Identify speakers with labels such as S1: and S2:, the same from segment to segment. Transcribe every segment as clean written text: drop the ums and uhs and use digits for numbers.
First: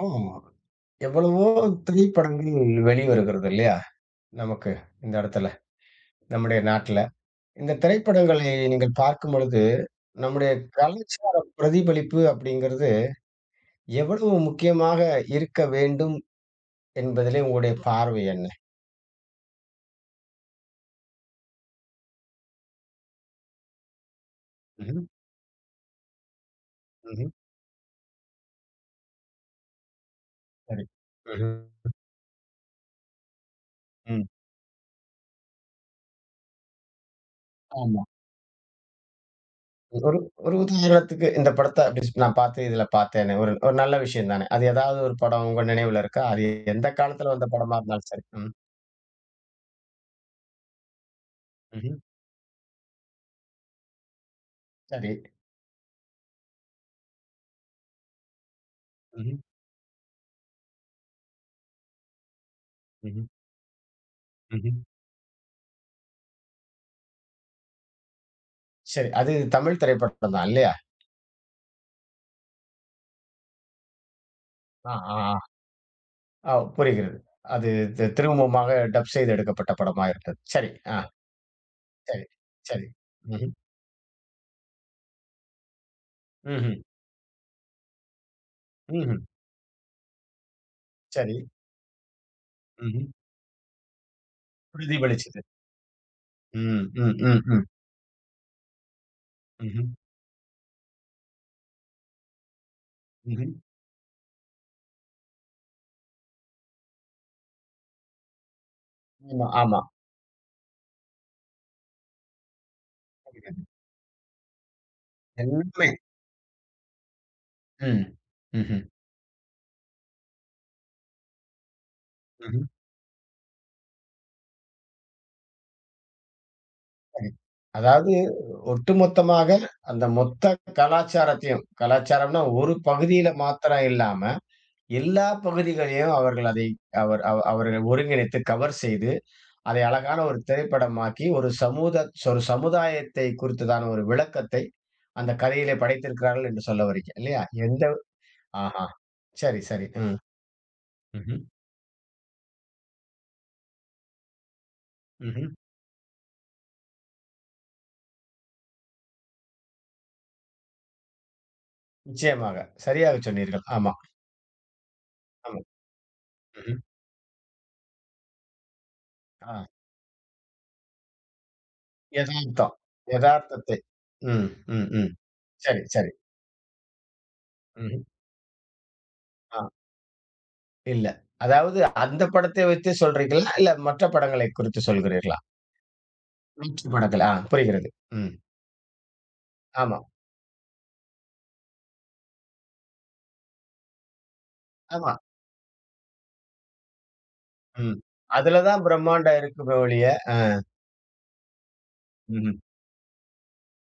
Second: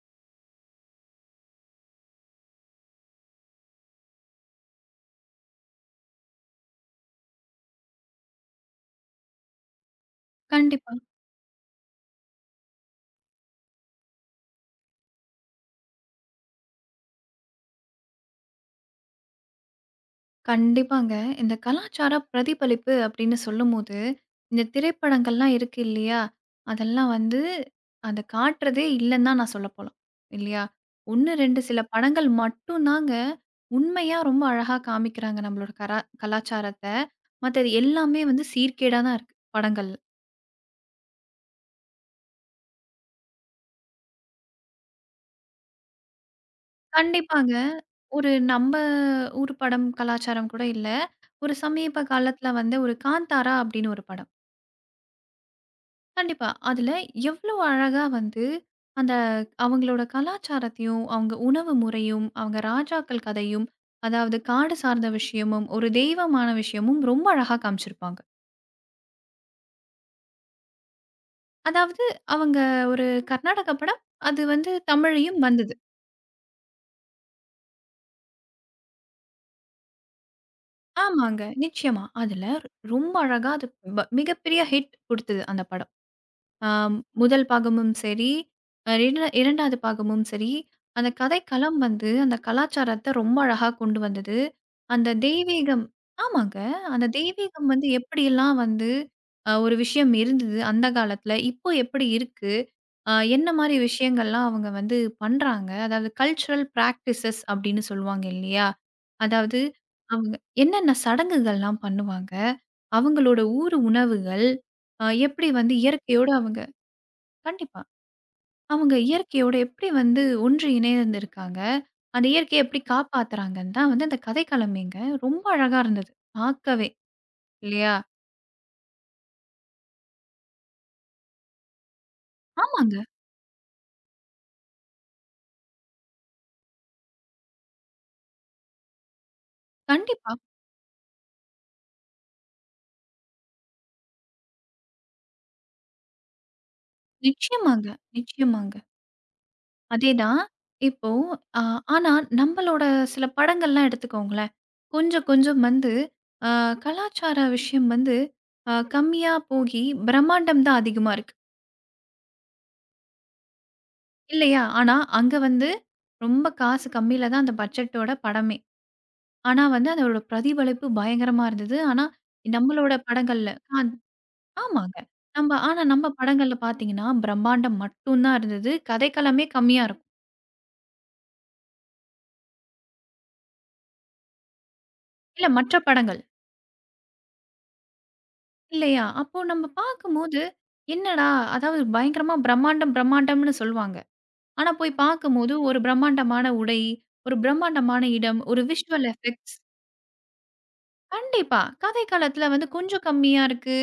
S1: ஆமா. எவ்வளவோ திரைப்படங்கள் வெளிவருகிறது இல்லையா? நமக்கு இந்த இடத்துல, நம்முடைய நாட்டுல. இந்த திரைப்படங்களை நீங்கள் பார்க்கும் பொழுது, நம்முடைய
S2: கண்டிப்பா.
S1: கலாச்சார பிரதிபலிப்பு அப்படிங்கிறது எவ்வளவு முக்கியமாக இருக்க வேண்டும் என்பதிலே உங்களுடைய பார்வை என்ன?
S2: கண்டிப்பாங்க. இந்த கலாச்சார பிரதிபலிப்பு அப்படின்னு சொல்லும்போது, இந்த
S1: ம்ஹ்ம்.
S2: திரைப்படங்கள்லாம் இருக்கு இல்லையா? அதெல்லாம்
S1: ம்ஹ்ம்.
S2: வந்து அத காட்டுறதே இல்லன்னு தான் நான் சொல்ல போலாம். இல்லையா?
S1: சரி.
S2: 1,
S1: ம்ஹ்ம்.
S2: 2 சில படங்கள் மட்டும் தாங்க உண்மையா
S1: ம்.
S2: ரொம்ப அழகா காமிக்கிறாங்க நம்மளோட கலாச்சாரத்த. மத்தது
S1: ஆமா.
S2: எல்லாமே வந்து சீர்கேடா தான் இருக்கு படங்கள்ல.
S1: ஒரு ஒரு உதாரணத்துக்கு இந்த படத்த அப்படி நான் பார்த்து இதுல பார்த்தேன்னு, ஒரு ஒரு நல்ல விஷயம் தானே. அது ஏதாவது ஒரு படம் உங்க நினைவுல இருக்கா? அது எந்த காலத்துல வந்த
S2: கண்டிப்பாங்க.
S1: படமா இருந்தாலும் சரி.
S2: ஒரு
S1: ம்.
S2: நம்ம ஊர் படம் கலாச்சாரம் கூட இல்ல. ஒரு
S1: ம்ஹ்ம்.
S2: சமீப காலத்துல வந்து ஒரு காந்தாரா அப்படின்னு ஒரு படம்.
S1: சரி.
S2: கண்டிப்பா. அதுல எவ்ளோ அழகா வந்து அந்த
S1: ம்ஹ்ம்.
S2: அவங்களோட கலாச்சாரத்தையும், அவங்க உணவு முறையும், அவங்க
S1: ம்ஹ்ம்.
S2: ராஜாக்கள் கதையும், அதாவது
S1: ம்ஹ்ம்.
S2: காடு சார்ந்த விஷயமும், ஒரு தெய்வமான விஷயமும் ரொம்ப அழகா காமிச்சிருப்பாங்க.
S1: சரி. அது தமிழ் திரைப்படம் தான் இல்லையா?
S2: அதாவது அவங்க ஒரு கர்நாடக படம். அது வந்து
S1: ஆ, ஆ,
S2: தமிழ்லயும்
S1: ஆ.
S2: வந்தது.
S1: ஆ புரிகிறது. அது திரும்பமாக டப் செய்து எடுக்கப்பட்ட படமா இருந்தது. சரி. ஆ
S2: ஆமாங்க. நிச்சயமா.
S1: சரி,
S2: அதுல
S1: சரி.
S2: ரொம்ப அழகா
S1: ம்ஹ்ம்.
S2: அது மிகப்பெரிய ஹிட் குடுத்தது அந்த படம்.
S1: ம்ஹ்ம்.
S2: ஆம், முதல் பாகமும் சரி, அ
S1: ம்ஹ்ம்.
S2: இர 2வது பாகமும் சரி, அந்த
S1: சரி.
S2: கதைக்களம் வந்து அந்த
S1: ம்ஹ்ம்.
S2: கலாச்சாரத்த ரொம்ப அழகா கொண்டு வந்தது. அந்த
S1: பிரதிபலிச்சது.
S2: தெய்வீகம் ஆமாங்க.
S1: ம்,
S2: அந்த
S1: ம், ம், ம்.
S2: தெய்வீகம் வந்து எப்படியெல்லாம் வந்து ஒரு
S1: ம்ஹ்ம்.
S2: விஷயம் இருந்தது அந்த காலத்துல, இப்போ எப்படி இருக்கு? என்ன
S1: ம்ஹ்ம்.
S2: மாரி விஷயங்கள்லாம் அவங்க வந்து பண்றாங்க? அதாவது கல்ச்சுரல் பிராக்டிஸஸ் அப்படின்னு சொல்லுவாங்க இல்லையா?
S1: ஆமா,
S2: அதாவது
S1: ஆமா.
S2: அவங்க என்னென்ன சடங்குகள்லாம் பண்ணுவாங்க? அவங்களோட
S1: புரிகிறது.
S2: ஊர் உணவுகள், எப்படி வந்து
S1: எல்லாமே.
S2: இயற்கையோட அவங்க கண்டிப்பா.
S1: ம். ம்ஹ்ம்.
S2: அவங்க இயற்கையோட எப்படி வந்து ஒன்றி இணைந்திருக்காங்க. அந்த
S1: ம்ஹ்ம்.
S2: இயற்கைய எப்படி காப்பாத்துறாங்கன்னு தான் வந்து அந்த கதைக்களமேங்க. ரொம்ப அழகா இருந்தது. பார்க்கவே
S1: சரி.
S2: இல்லையா?
S1: அதாவது ஒட்டுமொத்தமாக அந்த மொத்த கலாச்சாரத்தையும், கலாச்சாரம்னா ஒரு
S2: ஆமாங்க.
S1: பகுதியில மாத்திரம் இல்லாம எல்லா பகுதிகளையும் அவர்கள் அதை அவர்கள் ஒருங்கிணைத்து கவர் செய்து, அதை அழகான
S2: கண்டிப்பா.
S1: ஒரு திரைப்படமாக்கி, ஒரு சமுதாயத்தை குறித்ததான ஒரு விளக்கத்தை அந்த கதையிலே படைத்திருக்கிறார்கள் என்று சொல்ல வரீங்க. இல்லையா? எந்த
S2: நிச்சயமாங்க, நிச்சயமாங்க.
S1: ஆஹா! சரி, சரி. ம்.
S2: அதேதான். இப்போ
S1: ம்ஹ்ம்.
S2: அ ஆனா நம்மளோட சில படங்கள்லாம் எடுத்துக்கோங்களேன். கொஞ்சம்
S1: ம்ஹ்ம்.
S2: கொஞ்சம் வந்து அ கலாச்சார விஷயம் வந்து கம்மியா போகி பிரம்மாண்டம் தான் அதிகமா இருக்கு.
S1: நிச்சயமாக. சரியாக சொன்னீர்கள். ஆமா,
S2: இல்லையா? ஆனா அங்க
S1: ஆமா.
S2: வந்து ரொம்ப
S1: ம்ஹ்ம்.
S2: காசு கம்மியில தான் அந்த பட்ஜெட்டோட படமே. ஆனா
S1: ஆ
S2: வந்து அதோட பிரதிபலிப்பு பயங்கரமா இருந்தது. ஆனா
S1: எதார்த்தம்.
S2: நம்மளோட படங்கள்ல
S1: எதார்த்தத்தை.
S2: ஆ
S1: ம், ம்,
S2: ஆமாங்க.
S1: ம்.
S2: நம்ப ஆனா
S1: சரி,
S2: நம்ம
S1: சரி.
S2: படங்கள்ல பார்த்தீங்கன்னா, பிரம்மாண்டம்
S1: ம்ஹ்ம்.
S2: மட்டும் தான் இருந்தது. கதைக்களமே
S1: ஆ
S2: கம்மியா இருக்கும்.
S1: இல்ல. அதாவது அந்த படத்தை வைத்து சொல்றீங்களா? இல்ல மற்ற படங்களை குறித்து சொல்கிறீர்களா?
S2: இல்ல மற்ற படங்கள்.
S1: வெற்றி படத்துல. ஆ புரிகிறது. ம்.
S2: இல்லையா? அப்போ நம்ம
S1: ஆமா,
S2: பார்க்கும்போது, என்னடா! அதாவது பயங்கரமா பிரம்மாண்டம், பிரம்மாண்டம்னு சொல்லுவாங்க. ஆனா போய்
S1: ஆமா.
S2: பார்க்கும்போது, ஒரு பிரம்மாண்டமான உடை, ஒரு
S1: ம்.
S2: பிரம்மாண்டமான இடம்,
S1: அதுல
S2: ஒரு
S1: தான்
S2: விஷுவல்
S1: பிரம்மாண்டம்
S2: எஃபெக்ட்ஸ்
S1: இருக்குமே ஒழிய,
S2: கண்டிப்பா. கதை காலத்துல
S1: ம்ஹ்ம்.
S2: வந்து கொஞ்சம் கம்மியா இருக்கு.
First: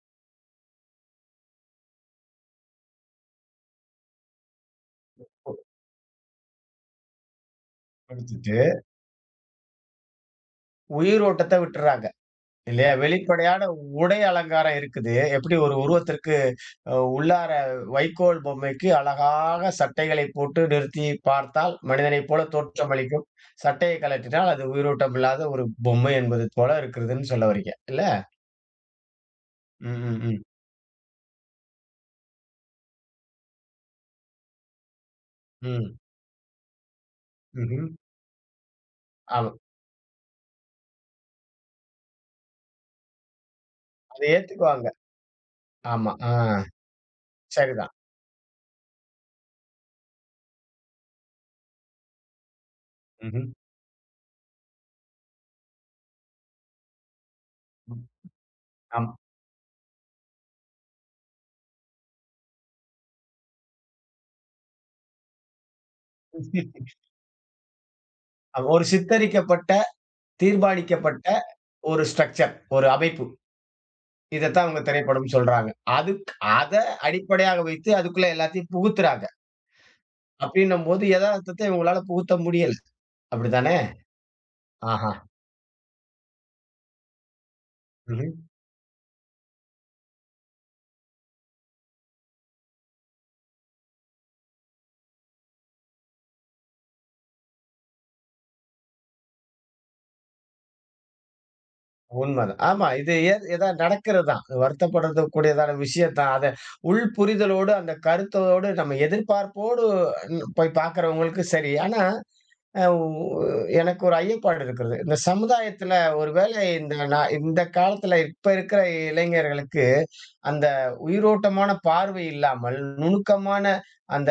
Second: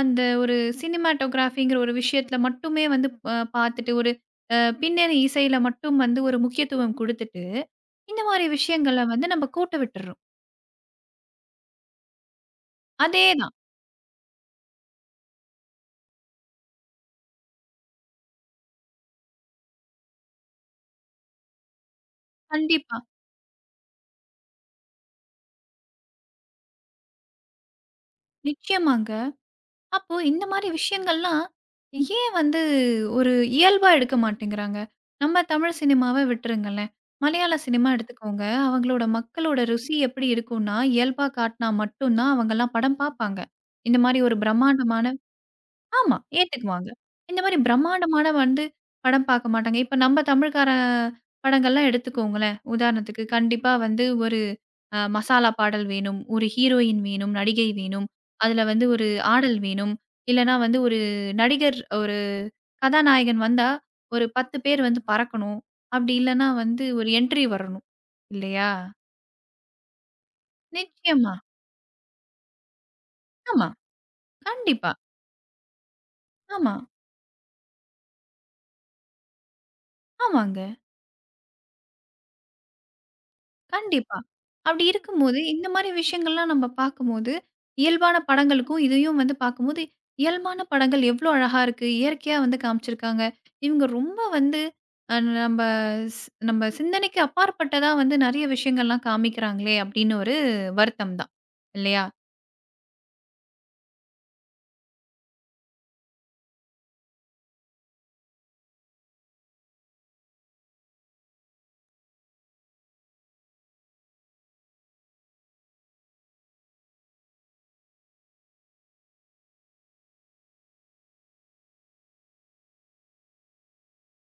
S2: அந்த ஒரு சினிமாட்டோகிராஃபிங்கிற ஒரு விஷயத்துல மட்டுமே வந்து பாத்துட்டு, ஒரு பின்னணி இசையில மட்டும் வந்து ஒரு முக்கியத்துவம் குடுத்துட்டு, இந்த மாரி
S1: குடுத்துட்டு
S2: விஷயங்கள வந்து நம்ம கோட்ட விட்டுர்றோம்.
S1: உயிர் ஓட்டத்த விட்டுர்றாங்க. இல்லையா?
S2: அதேதான்.
S1: வெளிப்படையான உடை அலங்காரம் இருக்குது. எப்படி ஒரு உருவத்திற்கு உள்ளார வைக்கோல் பொம்மைக்கு அழகாக சட்டைகளை போட்டு நிறுத்தி பார்த்தால் மனிதனைப் போல
S2: கண்டிப்பா.
S1: தோற்றமளிக்கும். சட்டைய கழற்றினால் அது உயிரோட்டம் இல்லாத ஒரு பொம்மை என்பது போல இருக்கிறதுன்னு சொல்ல வர்றீங்க. இல்ல?
S2: நிச்சயமாங்க.
S1: ம்,
S2: அப்போ
S1: ம், ம்.
S2: இந்த மாரி விஷயங்கள்லாம், ஏன் வந்து ஒரு இயல்பா எடுக்க மாட்டேங்கிறாங்க? நம்ம தமிழ்
S1: ம்.
S2: சினிமாவ விட்டுருங்களேன். மலையாள
S1: ம்ஹ்ம்.
S2: சினிமா எடுத்துக்கோங்க. அவங்களோட
S1: ஆமா.
S2: மக்களோட ருசி எப்படி இருக்கும்னா, இயல்பா காட்டுனா மட்டும் தான் அவங்கலாம் படம் பாப்பாங்க. இந்த மாரி
S1: அத
S2: ஒரு
S1: ஏத்துக்குவாங்க.
S2: பிரம்மாண்டமான
S1: ஆமா.
S2: ஆமா.
S1: ஆ
S2: ஏத்துக்குவாங்க. இந்த மாரி
S1: சரிதான்.
S2: பிரம்மாண்டமான வந்து படம் பாக்க மாட்டாங்க. இப்ப நம்ம தமிழ்கார படங்கள்லாம் எடுத்துக்கோங்களேன். உதாரணத்துக்கு
S1: ம்ஹ்ம்.
S2: கண்டிப்பா வந்து ஒரு மசாலா பாடல் வேணும், ஒரு ஹீரோயின் வேணும், நடிகை
S1: ம்.
S2: வேணும், அதுல வந்து ஒரு
S1: ஆமா.
S2: ஆடல் வேணும், இல்லன்னா வந்து ஒரு நடிகர் ஒரு கதாநாயகன் வந்தா ஒரு 10 பேர் வந்து பறக்கணும். அப்படி இல்லன்னா வந்து ஒரு என்ட்ரி வரணும். இல்லையா?
S1: ஒரு சித்தரிக்கப்பட்ட, தீர்மானிக்கப்பட்ட
S2: நிச்சயமா.
S1: ஒரு ஸ்ட்ரக்சர், ஒரு அமைப்பு.
S2: ஆமா.
S1: இதத்தான் அவங்க
S2: கண்டிப்பா.
S1: திரைப்படம்னு சொல்றாங்க. அதுக் அத
S2: ஆமா.
S1: அடிப்படையாக வைத்து அதுக்குள்ள எல்லாத்தையும் புகுத்துறாங்க.
S2: ஆமாங்க.
S1: அப்படின்னும்போது எதார்த்தத்தை இவங்களால புகுத்த முடியல. அப்படித்தானே?
S2: கண்டிப்பா. அப்படி
S1: ஆஹா.
S2: இருக்கும்போது, இந்த மாரி விஷயங்கள்லாம் நம்ம பார்க்கும்போது, இயல்பான
S1: ம்ஹ்ம்.
S2: படங்களுக்கும், இதையும் வந்து பார்க்கும்போது, இயல்பான படங்கள் எவ்வளோ அழகா இருக்கு. இயற்கையா வந்து காமிச்சிருக்காங்க. இவங்க ரொம்ப வந்து அ நம்ப நம்ப சிந்தனைக்கு அப்பாற்பட்டதா வந்து நெறைய விஷயங்கள்லாம் காமிக்கிறாங்களே! அப்படின்னு ஒரு வருத்தம் தான். இல்லையா?
S1: உண்மதான். ஆமா. இது எதா நடக்கிறது தான். வருத்தப்படக்கூடியதான விஷயம் தான். அத உள் புரிதலோடு, அந்த கருத்தோடு, நம்ம எதிர்பார்ப்போடு போய் பார்க்கிறவங்களுக்கு சரி. ஆனா அ உ எனக்கு ஒரு ஐயப்பாடு இருக்கிறது. இந்த சமுதாயத்துல ஒரு வேளை இந்த நான் இந்த காலத்துல இப்ப இருக்கிற இளைஞர்களுக்கு, அந்த உயிரோட்டமான பார்வை இல்லாமல், நுணுக்கமான அந்த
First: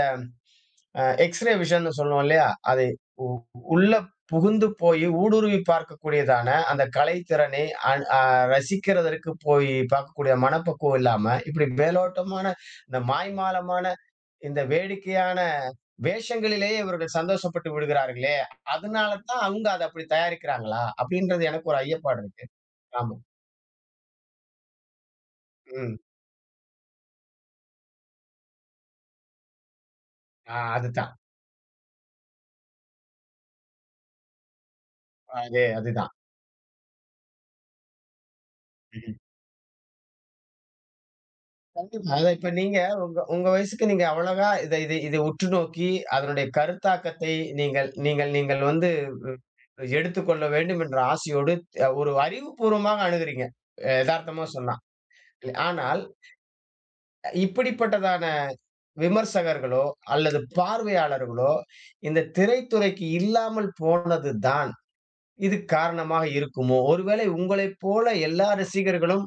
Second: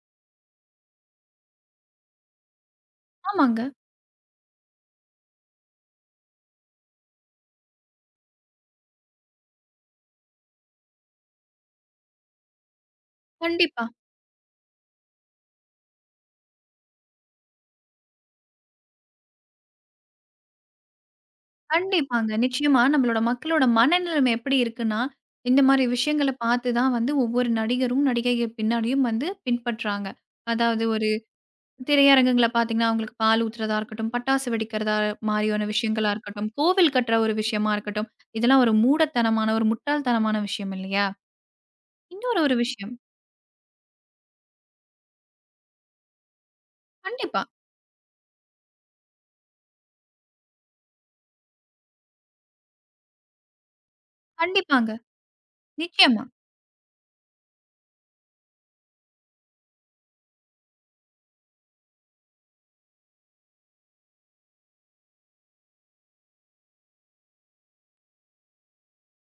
S1: எக்ஸ்ரே விஷன்னு சொல்லுவோம் இல்லையா? அதை உ
S2: ஆமாங்க.
S1: உள்ள புகுந்து போய் ஊடுருவி பார்க்கக்கூடியதான அந்த கலைத்திறனை அன் அ ரசிக்கிறதற்கு போய் பார்க்கக்கூடிய மனப்பக்குவம் இல்லாம, இப்படி மேலோட்டமான இந்த மாய்மாலமான
S2: கண்டிப்பா,
S1: இந்த வேடிக்கையான வேஷங்களிலேயே இவர்கள் சந்தோஷப்பட்டு விடுகிறார்களே! அதனால தான் அவங்க அத அப்படி தயாரிக்கிறாங்களா? அப்படின்றது எனக்கு ஒரு ஐயப்பாடு
S2: கண்டிப்பாங்க.
S1: இருக்கு.
S2: நிச்சயமா
S1: ஆமா.
S2: நம்மளோட மக்களோட மனநிலைமை எப்படி இருக்குன்னா, இந்த மாரி
S1: ம்.
S2: விஷயங்கள பார்த்து தான் வந்து ஒவ்வொரு நடிகரும், நடிகைகள் பின்னாடியும் வந்து பின்பற்றாங்க.
S1: ஆ
S2: அதாவது ஒரு
S1: அதுதான்.
S2: திரையரங்குகள பார்த்தீங்கன்னா, அவங்களுக்கு பால் ஊத்துறதா இருக்கட்டும், பட்டாசு வெடிக்கிறதா
S1: அது
S2: மாரியான விஷயங்களா
S1: அதுதான்.
S2: இருக்கட்டும், கோவில் கட்டுற ஒரு விஷயமா இருக்கட்டும், இதெல்லாம் ஒரு
S1: ம்ஹ்ம்.
S2: மூடத்தனமான, ஒரு முட்டாள்தனமான விஷயம் இல்லையா?
S1: கண்டிப்பா. அதான்
S2: இன்னொரு
S1: இப்ப
S2: ஒரு
S1: நீங்க
S2: விஷயம்
S1: உங்க உங்க வயசுக்கு நீங்க அவ்வளவா இத இத இத உற்று நோக்கி அதனுடைய கருத்தாக்கத்தை
S2: கண்டிப்பா,
S1: நீங்கள் நீங்கள் நீங்கள் வந்து ம் எடுத்துக்கொள்ள வேண்டும் என்ற ஆசையோடு ஒரு அறிவுபூர்வமாக அணுகுறீங்க. எதார்த்தமா சொன்னா.
S2: கண்டிப்பாங்க.
S1: ஆனால்
S2: நிச்சயமா.
S1: இப்படிப்பட்டதான விமர்சகர்களோ அல்லது பார்வையாளர்களோ இந்த திரைத்துறைக்கு இல்லாமல் போனதுதான் இது காரணமாக இருக்குமோ? ஒருவேளை உங்களைப் போல எல்லா ரசிகர்களும்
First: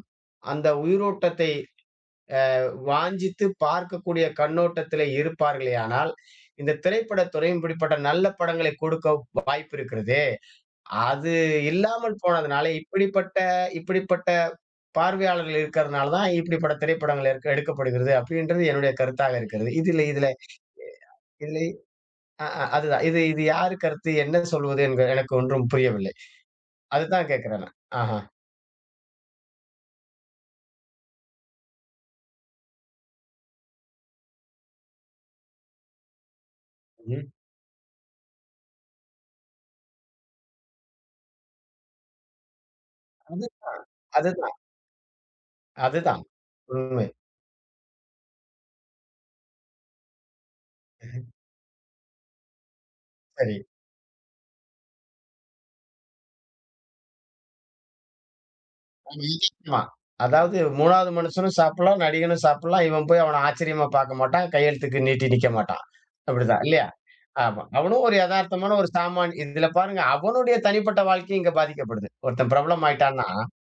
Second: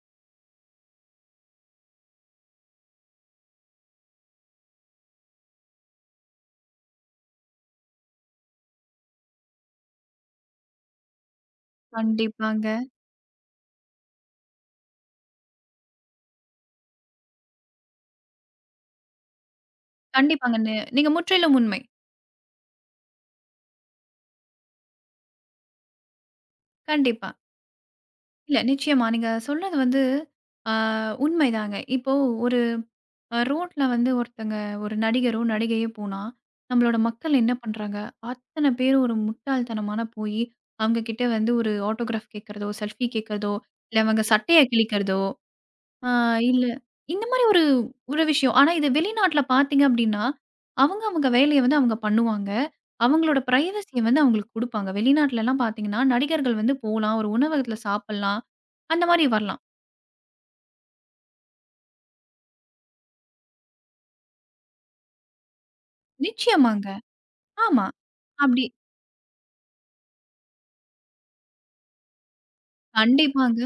S1: அந்த உயிரோட்டத்தை வாஞ்சித்து பார்க்கக்கூடிய கண்ணோட்டத்திலே இருப்பார்களேயானால், இந்த திரைப்படத் துறையும் இப்படிப்பட்ட நல்ல படங்களை கொடுக்க வாய்ப்பு இருக்கிறதே. அது இல்லாமல் போனதுனால
S2: கண்டிப்பாங்க,
S1: இப்படிப்பட்ட இப்படிப்பட்ட பார்வையாளர்கள் இருக்கிறதுனால தான் இப்படிப்பட்ட திரைப்படங்கள் எடுக்க எடுக்கப்படுகிறது. அப்படின்றது என்னுடைய கருத்தாக இருக்கிறது. இதுல இதுல
S2: கண்டிப்பாங்க. நீங்க முற்றிலும்
S1: இதுல
S2: உண்மை.
S1: அ, அ, அதுதான். இது இது யாரு கருத்து? என்ன சொல்வது? எனக்கு ஒன்றும் புரியவில்லை. அதுதான்
S2: கண்டிப்பா.
S1: கேட்கிறேன் நான். ஆஹா.
S2: இல்ல நிச்சயமா. நீங்க சொன்னது வந்து ஆ உண்மைதாங்க. இப்போ ஒரு ரோட்ல வந்து ஒருத்தங்க ஒரு நடிகரோ, நடிகையோ போனா, நம்மளோட
S1: ம்.
S2: மக்கள் என்ன பண்றாங்க, அத்தன பேரும் ஒரு முட்டாள்தனமான போயி, அவங்க கிட்ட வந்து ஒரு ஆட்டோகிராஃப் கேட்கிறதோ, செல்ஃபி
S1: அது
S2: கேட்கிறதோ, இல்ல அவங்க
S1: அதுதான்,
S2: சட்டைய கிழிக்கிறதோ, அ
S1: அதுதான்.
S2: இல்ல
S1: உண்மை.
S2: இந்த மாரி ஒரு ஒரு விஷயம். ஆனா இது வெளிநாட்ல பார்த்தீங்க அப்டின்னா, அவங்க அவங்க வேலைய வந்து அவங்க பண்ணுவாங்க. அவங்களோட
S1: சரி.
S2: பிரைவசிய வந்து அவங்களுக்கு குடுப்பாங்க. வெளிநாட்லலாம் பார்த்தீங்கன்னா, நடிகர்கள் வந்து போலாம், ஒரு உணவகத்துல சாப்பிடலாம், அந்த மாரி வரலாம்.
S1: ஆமா. அதாவது 3வது மனுஷனும் சாப்பிடலாம், நடிகனும் சாப்பிடலாம். இவன் போய் அவன ஆச்சரியமா பார்க்க மாட்டான். கையெழுத்துக்கு நீட்டி நிக்க மாட்டான். அப்படிதான் இல்லையா?
S2: நிச்சயமாங்க.
S1: ஆமா.
S2: ஆமா.
S1: அவனும் ஒரு
S2: அப்டி
S1: எதார்த்தமான ஒரு சாமான். இதுல பாருங்க அவனுடைய தனிப்பட்ட வாழ்க்கையும் இங்க பாதிக்கப்படுது. ஒருத்தன் பிரபலம் ஆயிட்டான்னா,
S2: கண்டிப்பாங்க,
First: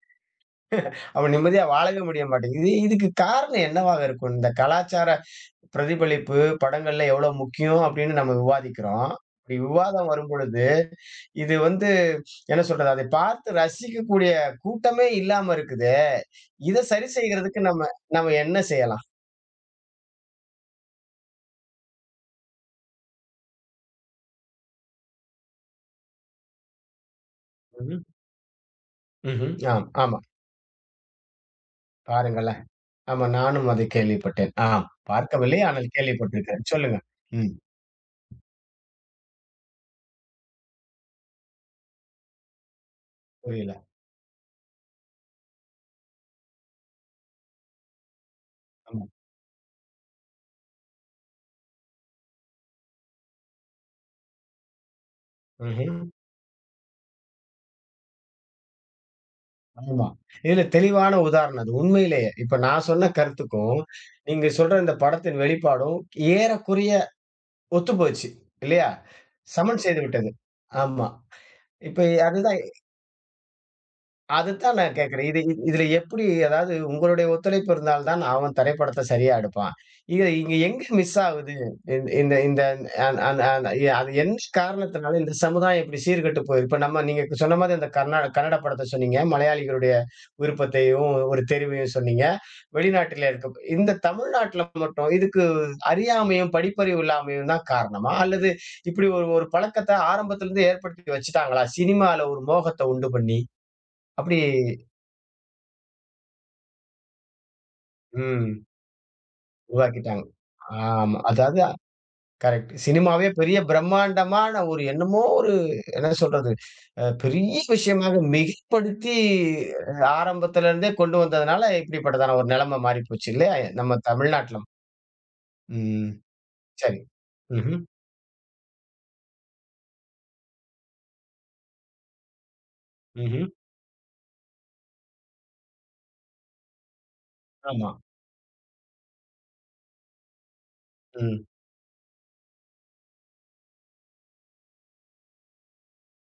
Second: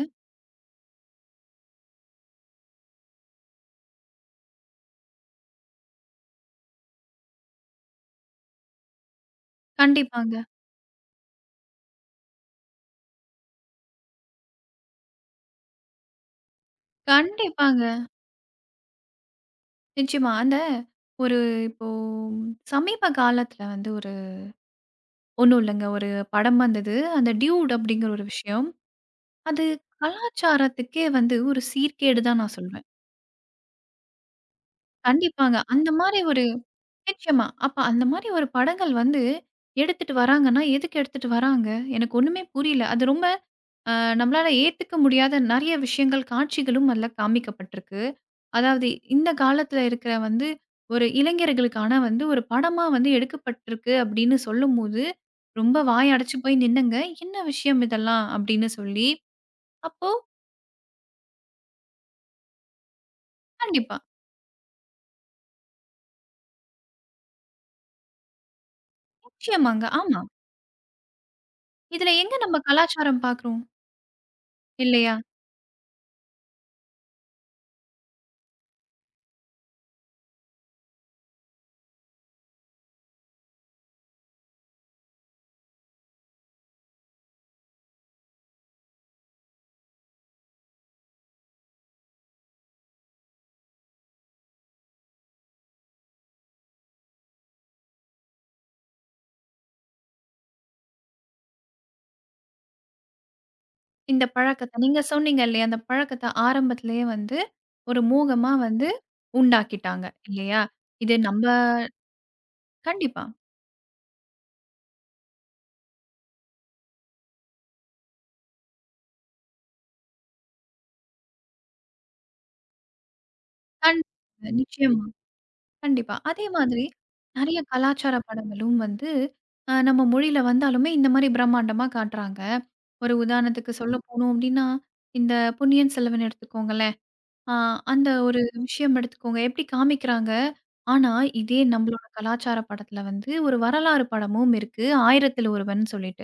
S1: அவன் நிம்மதியா வாழவே முடிய மாட்டேங்குது. இதுக்கு காரணம் என்னவாக இருக்கும்? இந்த கலாச்சார பிரதிபலிப்பு, படங்கள்ல எவ்வளோ முக்கியம் அப்படின்னு நம்ம விவாதிக்கிறோம். இப்படி விவாதம்
S2: கண்டிப்பாங்க.
S1: வரும்பொழுது, இது வந்து என்ன சொல்றது? அதை பார்த்து ரசிக்கக்கூடிய கூட்டமே இல்லாம இருக்குதே. இத சரி செய்கிறதுக்கு நம்ம
S2: கண்டிப்பாங்க.
S1: நம்ம என்ன செய்யலாம்?
S2: நிச்சயமா. அந்த ஒரு இப்போ சமீப காலத்துல வந்து ஒரு ஒண்ணும் இல்லங்க. ஒரு படம் வந்தது. அந்த டியூட்
S1: ம்ஹ்ம்.
S2: அப்படிங்கிற ஒரு விஷயம்.
S1: ம்ஹ்ம்.
S2: அது
S1: ஆம். ஆமா.
S2: கலாச்சாரத்துக்கே வந்து ஒரு சீர்கேடு தான் நான்
S1: பாருங்களேன்.
S2: சொல்வேன்.
S1: ஆமா. நானும் அதை கேள்விப்பட்டேன். ஆம்.
S2: கண்டிப்பாங்க.
S1: பார்க்கவில்லை.
S2: அந்த
S1: ஆனால்
S2: மாரி ஒரு
S1: கேள்விப்பட்டிருக்கிறேன். சொல்லுங்க.
S2: நிச்சயமா.
S1: ம்.
S2: அப்ப அந்த மாரி ஒரு படங்கள் வந்து எடுத்துட்டு வராங்கன்னா, எதுக்கு எடுத்துட்டு வராங்க? எனக்கு ஒண்ணுமே புரியல. அது ரொம்ப
S1: புரியல.
S2: அ நம்மளால ஏத்துக்க முடியாத நெறைய விஷயங்கள், காட்சிகளும் அதுல காமிக்கப்பட்டிருக்கு. அதாவது
S1: ஆமா.
S2: இந்த காலத்துல இருக்கிற வந்து ஒரு இளைஞர்களுக்கான வந்து ஒரு படமா வந்து எடுக்கப்பட்டிருக்கு அப்படின்னு சொல்லும்போது, ரொம்ப
S1: ம்ஹ்ம்.
S2: வாய அடைச்சு போய் நின்னேங்க. "என்ன விஷயம் இதெல்லாம்?" அப்படின்னு சொல்லி.
S1: ஆமா.
S2: அப்போ
S1: இதுல தெளிவான உதாரணம் அது. உண்மையிலேயே. இப்ப நான் சொன்ன கருத்துக்கும்,
S2: கண்டிப்பா.
S1: நீங்க சொல்ற இந்த படத்தின் வெளிப்பாடும் ஏறக்குறைய ஒத்துப்போச்சு. இல்லையா? சமன்
S2: நிச்சயமாங்க.
S1: செய்து
S2: ஆமா.
S1: விட்டது. ஆமா. இப்ப
S2: இதுல எங்க நம்ம
S1: அதுதான்
S2: கலாச்சாரம் பார்க்குறோம்
S1: அதுதான் நான்
S2: இல்லையா?
S1: கேட்கிறேன். இது இதுல எப்படி அதாவது உங்களுடைய ஒத்துழைப்பு இருந்தால் தான் அவன் திரைப்படத்த சரியா எடுப்பான். இது இங்க எங்க மிஸ் ஆகுது? இந்த அந் அந் அந் அது என்ன காரணத்தினால இந்த சமுதாயம் இப்படி சீர்கெட்டு போயிருக்கு? இப்ப நம்ம நீங்க சொன்ன மாதிரி அந்த கன்னட படத்த சொன்னீங்க. மலையாளிகளுடைய விருப்பத்தையும், ஒரு தெரிவையும் சொன்னீங்க. வெளிநாட்டில இருக்க இந்த தமிழ்நாட்டுல மட்டும் இதுக்கு அறியாமையும், படிப்பறிவு இல்லாமையும் தான் காரணமா? அல்லது இப்படி ஒரு ஒரு பழக்கத்த ஆரம்பத்திலிருந்து ஏற்படுத்தி வச்சுட்டாங்களா? சினிமால ஒரு மோகத்த உண்டு பண்ணி.
S2: இந்த
S1: அப்படி
S2: பழக்கத்த நீங்க சொன்னீங்க இல்லையா? அந்த பழக்கத்த ஆரம்பத்திலேயே வந்து ஒரு மோகமா
S1: ம்.
S2: வந்து உண்டாக்கிட்டாங்க
S1: உருவாக்கிட்டாங்க.
S2: இல்லையா? இது
S1: ஆமா.
S2: நம்ப
S1: அதாவது கரெக்ட்.
S2: கண்டிப்பா.
S1: சினிமாவே பெரிய பிரம்மாண்டமான ஒரு என்னமோ ஒரு என்ன சொல்றது? பெரிய விஷயமாக மிகைப்படுத்தி ஆரம்பத்துல இருந்தே கொண்டு வந்ததுனால, இப்படிப்பட்டதான ஒரு நிலைமை மாறி போச்சு இல்லையா? நம்ம
S2: கண்
S1: தமிழ்நாட்டுல.
S2: நிச்சயமா.
S1: ம்.
S2: கண்டிப்பா. அதே மாதிரி
S1: சரி.
S2: நெறைய
S1: ம்ஹ்ம்.
S2: கலாச்சார படங்களும் வந்து நம்ம மொழியில வந்தாலுமே இந்த மாரி பிரம்மாண்டமா காட்டுறாங்க. ஒரு
S1: ம்ஹ்ம்.
S2: உதாரணத்துக்கு சொல்ல போணும் அப்டின்னா, இந்த பொன்னியின் செல்வன் எடுத்துக்கோங்களேன். ஆ
S1: ஆமா.
S2: அந்த ஒரு விஷயம் எடுத்துக்கோங்க. எப்டி காமிக்கிறாங்க. ஆனா,
S1: ம்.
S2: இதே நம்மளோட கலாச்சார படத்துல வந்து ஒரு வரலாறு படமும் இருக்கு. "ஆயிரத்தில் ஒருவன்" சொல்லிட்டு.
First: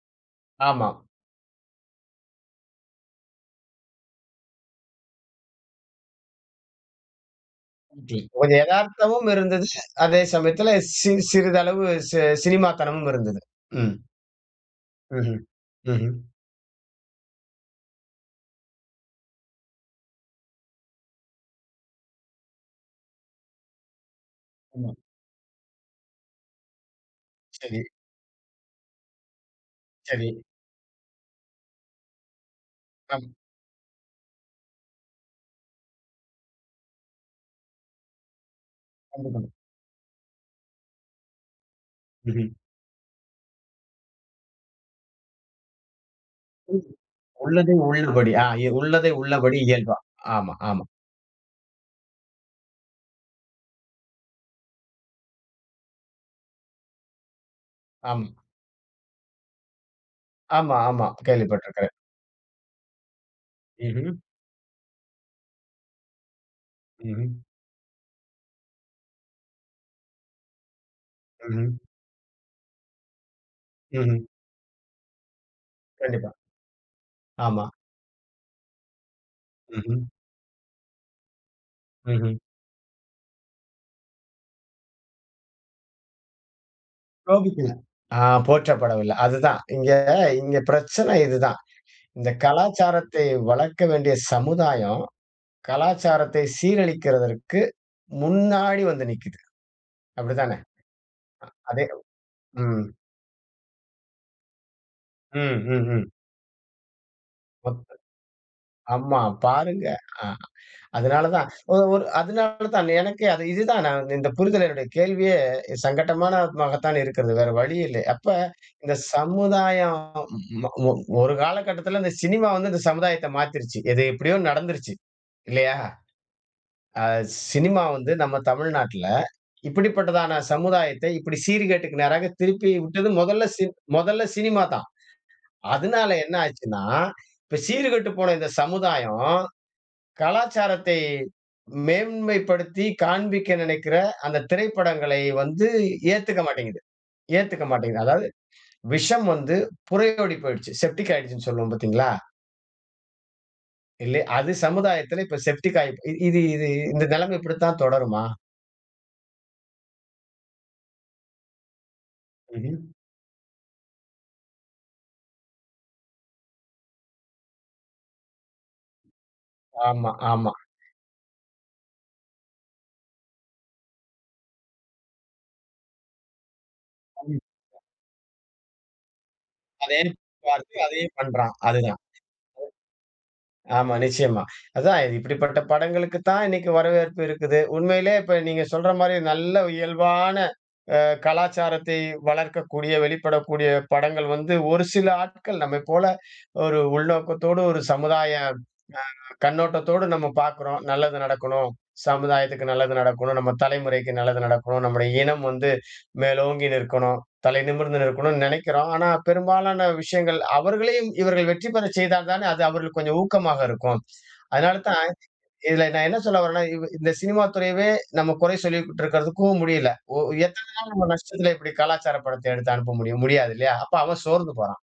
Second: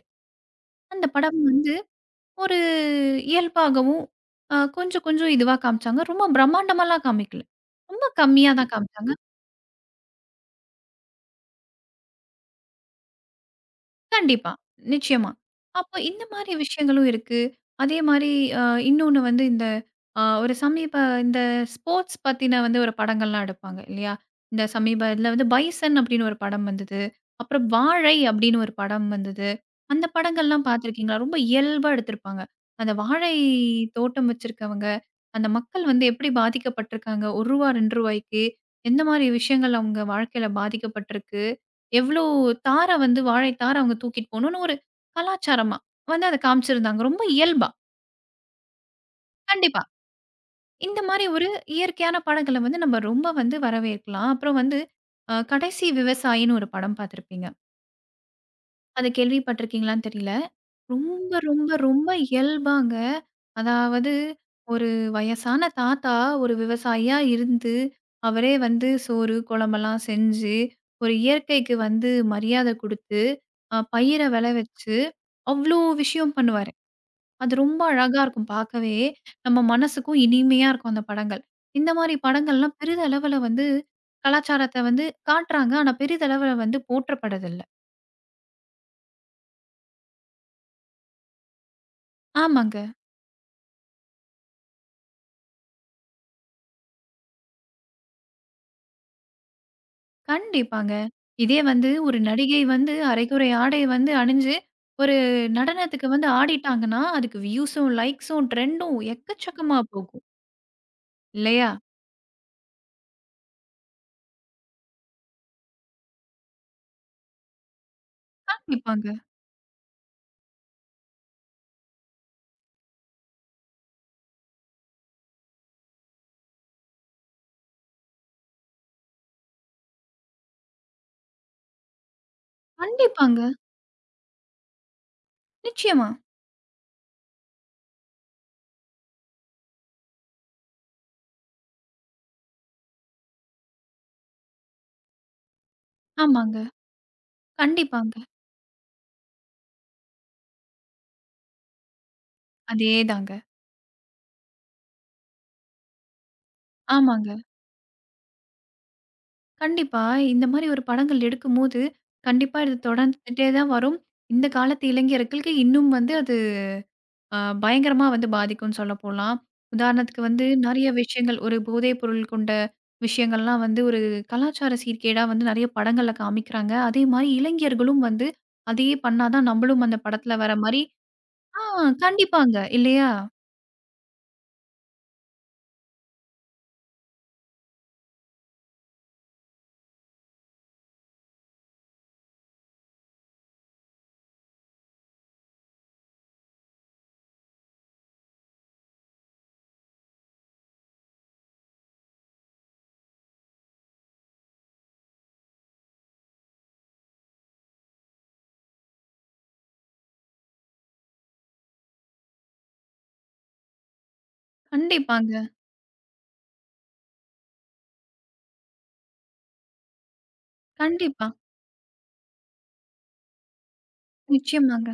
S1: ஆமா.
S2: அந்த படம் வந்து ஒரு இயல்பாகவும், கொஞ்சம் கொஞ்சம் இதுவா காமிச்சாங்க. ரொம்ப பிரம்மாண்டமாலாம் காமிக்கல. ரொம்ப
S1: Okay.
S2: கம்மியா
S1: கொஞ்சம்
S2: தான் காமிச்சாங்க.
S1: எதார்த்தமும் இருந்தது. அதே சமயத்துல சிறிதளவு சி சினிமாத்தனமும் இருந்தது. ம்.
S2: கண்டிப்பா. நிச்சயமா.
S1: ம்ஹ்ம்.
S2: அப்போ
S1: ம்ஹ்ம்.
S2: இந்த மாரி விஷயங்களும் இருக்கு. அதே மாரி அ இன்னொன்னு வந்து இந்த ஒரு சமீப இந்த ஸ்போர்ட்ஸ் பத்தின வந்து ஒரு படங்கள்லாம் எடுப்பாங்க இல்லையா? இந்த
S1: ஆமா.
S2: சமீப இதுல வந்து பைசன் அப்படின்னு ஒரு படம் வந்தது. அப்புறம்
S1: சரி,
S2: வாழை அப்படின்னு ஒரு படம் வந்தது. அந்த
S1: சரி.
S2: படங்கள்லாம் பார்த்துருக்கீங்களா? ரொம்ப இயல்பா எடுத்திருப்பாங்க. அந்த
S1: ஆமா.
S2: வாழை தோட்டம் வச்சிருக்கவங்க, அந்த மக்கள் வந்து எப்படி பாதிக்கப்பட்டிருக்காங்க? ரூ. 1 ரூ. 2 எந்த மாரி
S1: கண்டிப்பாங்க.
S2: விஷயங்கள் அவங்க வாழ்க்கையில பாதிக்கப்பட்டிருக்கு? எவ்ளோ
S1: ம்ஹ்ம்.
S2: தார வந்து வாழை தார அவங்க தூக்கிட்டு போணும்னு ஒரு கலாச்சாரமா வந்து அத காமிச்சிருந்தாங்க. ரொம்ப இயல்பா.
S1: உள்ளதை உள்ளபடி. ஆ எ உள்ளதை உள்ளபடி
S2: கண்டிப்பா.
S1: இயல்பா. ஆமா, ஆமா,
S2: இந்த மாரி ஒரு இயற்கையான படங்கள வந்து நம்ம ரொம்ப வந்து வரவேற்கலாம். அப்புறம் வந்து கடைசி விவசாயின்னு ஒரு படம் பார்த்திருப்பீங்க.
S1: ஆமா,
S2: அத கேள்விப்பட்டிருக்கீங்களான்னு தெரியல.
S1: ஆமா, ஆமா.
S2: ரொம்ப, ரொம்ப,
S1: கேள்விப்பட்டிருக்கிறேன்.
S2: ரொம்ப இயல்பாங்க.
S1: ம்ஹ்ம்,
S2: அதாவது ஒரு வயசான தாத்தா ஒரு விவசாயியா
S1: ம்ஹ்ம்,
S2: இருந்து, அவரே வந்து சோறு, குழம்பெல்லாம் செஞ்சு, ஒரு
S1: ம்ஹ்ம்,
S2: இயற்கைக்கு வந்து மரியாதை குடுத்து,
S1: ம்ஹ்ம்.
S2: பயிர விளைவிச்சு, அவ்ளோ
S1: கண்டிப்பா.
S2: விஷயம் பண்ணுவாரு. அது
S1: ஆமா.
S2: ரொம்ப அழகா இருக்கும் பார்க்கவே. நம்ம
S1: ம்ஹ்ம்,
S2: மனசுக்கும் இனிமையா இருக்கும் அந்த படங்கள். இந்த மாரி
S1: ம்ஹ்ம்.
S2: படங்கள்லாம் பெரிதளவுல வந்து கலாச்சாரத்த வந்து காட்டுறாங்க. ஆனா பெரிதளவுல வந்து போற்றப்படதில்ல.
S1: கோபிக்கல. ஆ போற்றப்படவில்லை. அதுதான். இங்க இங்க பிரச்சனை இதுதான். இந்த
S2: ஆமாங்க.
S1: கலாச்சாரத்தை வளர்க்க வேண்டிய சமுதாயம், கலாச்சாரத்தை சீரழிக்கிறதற்கு முன்னாடி வந்து நிக்குது. அப்படித்தானே?
S2: கண்டிப்பாங்க. இதே
S1: அதே
S2: வந்து ஒரு நடிகை
S1: ம்,
S2: வந்து அரைகுறை ஆடை வந்து அணிஞ்சு, ஒரு
S1: ம், ம்,
S2: நடனத்துக்கு
S1: ம்.
S2: வந்து ஆடிட்டாங்கன்னா, அதுக்கு
S1: மொத்
S2: வியூஸும், லைக்ஸும், ட்ரெண்டும்
S1: ஆமா
S2: எக்கச்சக்கமா
S1: பாருங்க.
S2: போகும்.
S1: ஆ. அதனால தான்.
S2: இல்லையா?
S1: ஒரு அதனால தான் எனக்கு அது இதுதான் நான் இந்த புரிதல் என்னுடைய கேள்வியே சங்கட்டமான மாகத்தான் இருக்கிறது. வேற வழி இல்லை. அப்ப இந்த
S2: கண்டிப்பாங்க,
S1: சமுதாயம் ம ஒ ஒரு காலகட்டத்தில இந்த சினிமா வந்து இந்த சமுதாயத்த மாத்திருச்சு. எது எப்படியோ நடந்துருச்சு. இல்லையா? அ சினிமா வந்து நம்ம தமிழ்நாட்டுல இப்படிப்பட்டதான சமுதாயத்தை இப்படி சீர்கேட்டுக்கு நேராக திருப்பி விட்டது
S2: கண்டிப்பாங்க.
S1: முதல்ல முதல்ல சினிமா தான்.
S2: நிச்சயமா.
S1: அதனால என்ன ஆச்சுன்னா, இப்ப சீர்கெட்டு போன இந்த சமுதாயம் கலாச்சாரத்தை மேன்மைப்படுத்தி காண்பிக்க நினைக்கிற அந்த திரைப்படங்களை வந்து ஏத்துக்க
S2: ஆமாங்க.
S1: மாட்டேங்குது. ஏத்துக்க மாட்டேங்குது.
S2: கண்டிப்பாங்க.
S1: அதாவது விஷம் வந்து புரையோடி போயிடுச்சு. செப்டிக் ஆயிடுச்சுன்னு சொல்லுவோம் பார்த்தீங்களா?
S2: அதேதாங்க.
S1: இல்லை அது சமுதாயத்தில இப்ப செப்டிக் ஆயி இ இது இது இந்த
S2: ஆமாங்க.
S1: நிலைமை இப்படித்தான் தொடருமா?
S2: கண்டிப்பா. இந்த மாரி ஒரு படங்கள் எடுக்கும்போது, கண்டிப்பா இது
S1: ம்ஹ்ம்.
S2: தொடர்ந்துட்டே தான் வரும். இந்த காலத்து இளைஞர்களுக்கு இன்னும் வந்து அது பயங்கரமா வந்து பாதிக்கும்னு சொல்லப்போலாம்.
S1: ஆமா,
S2: உதாரணத்துக்கு வந்து
S1: ஆமா.
S2: நெறைய விஷயங்கள் ஒரு போதைப் பொருள் கொண்ட விஷயங்கள்லாம் வந்து ஒரு கலாச்சார சீர்கேடா வந்து நெறைய படங்கள்ல காமிக்கிறாங்க. அதே மாரி
S1: ம்.
S2: இளைஞர்களும் வந்து அதையே பண்ணா தான் நம்மளும்
S1: அதே
S2: அந்த படத்துல வர
S1: பார்த்து
S2: மாரி
S1: அதே பண்றான்.
S2: ஆ
S1: அதுதான்.
S2: கண்டிப்பாங்க. இல்லையா?
S1: ஆமா, நிச்சயமா. அதான் இது இப்படிப்பட்ட படங்களுக்கு தான் இன்னைக்கு வரவேற்பு இருக்குது. உண்மையிலே இப்ப நீங்க சொல்ற மாரி நல்ல இயல்பான கலாச்சாரத்தை வளர்க்கக்கூடிய, வெளிப்படக்கூடிய படங்கள் வந்து ஒரு சில ஆட்கள் நம்மைப் போல ஒரு உள்நோக்கத்தோடு, ஒரு சமுதாய கண்ணோட்டத்தோடு நம்ம பார்க்கிறோம். நல்லது நடக்கணும். சமுதாயத்துக்கு நல்லது நடக்கணும். நம்ம தலைமுறைக்கு நல்லது நடக்கணும். நம்முடைய இனம் வந்து மேலோங்கி நிற்கணும். தலை நிமிர்ந்து நிற்கணும்னு நெனைக்கிறோம். ஆனா, பெரும்பாலான விஷயங்கள் அவர்களையும் இவர்கள் வெற்றி பெறச் செய்தால் தானே, அது அவர்களுக்கு கொஞ்சம் ஊக்கமாக இருக்கும். அதனால தான்
S2: கண்டிப்பாங்க.
S1: இதுல நான் என்ன சொல்ல வரேன்னா, இந்த சினிமா துறையவே நம்ம குறை சொல்லிக்கிட்டு இருக்கிறதுக்கும் முடியல. ஒ எத்தன நாள் நம்ம
S2: கண்டிப்பா.
S1: நஷ்டத்துல இப்படி கலாச்சார படத்த எடுத்து அனுப்ப முடியும்? முடியாது இல்லையா? அப்ப அவன் சோர்ந்து போறான்.
S2: நிச்சயமாங்க.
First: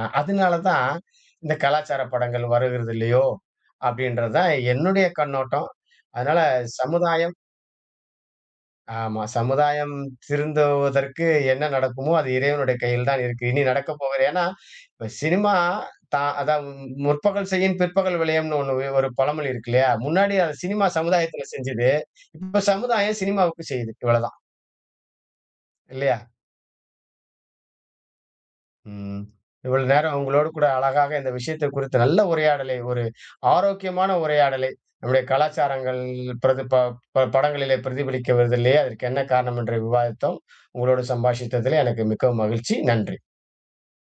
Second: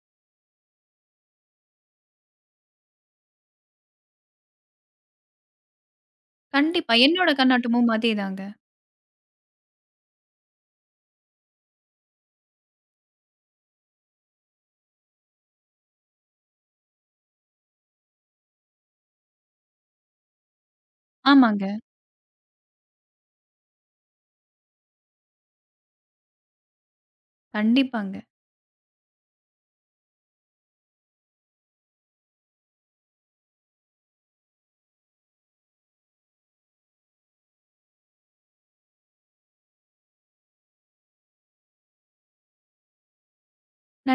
S1: அதனால தான் இந்த கலாச்சார படங்கள் வருகிறது இல்லையோ! அப்படின்றது தான் என்னுடைய கண்ணோட்டம். அதனால
S2: கண்டிப்பா. என்னோட
S1: சமுதாயம்
S2: கண்ணோட்டமும் அதேதாங்க.
S1: ஆமா. சமுதாயம் திருந்துவதற்கு என்ன நடக்குமோ, அது இறைவனுடைய கையில் தான் இருக்கு. இனி நடக்கப் போகிற ஏன்னா, இப்ப சினிமா தான் அதான் "முற்பகல் செய்யின் பிற்பகல் விளையும்னு" ஒண்ணு ஒரு பழமொழி இருக்கு இல்லையா? முன்னாடி அது சினிமா சமுதாயத்துல
S2: ஆமாங்க.
S1: செஞ்சது. இப்ப சமுதாயம் சினிமாவுக்கு செய்யுது. இவ்வளதான். இல்லையா?
S2: கண்டிப்பாங்க.
S1: ம். இவ்வளவு நேரம் உங்களோடு கூட அழகாக இந்த விஷயத்தை குறித்து நல்ல உரையாடலை, ஒரு ஆரோக்கியமான உரையாடலை, நம்முடைய கலாச்சாரங்கள் பிரதி ப ப படங்களிலே பிரதிபலிக்க வருதில்லையே, அதற்கு என்ன காரணம் என்று விவாதித்தோம். உங்களோடு சம்பாஷித்ததிலே எனக்கு மிகவும் மகிழ்ச்சி. நன்றி.
S2: நன்றி.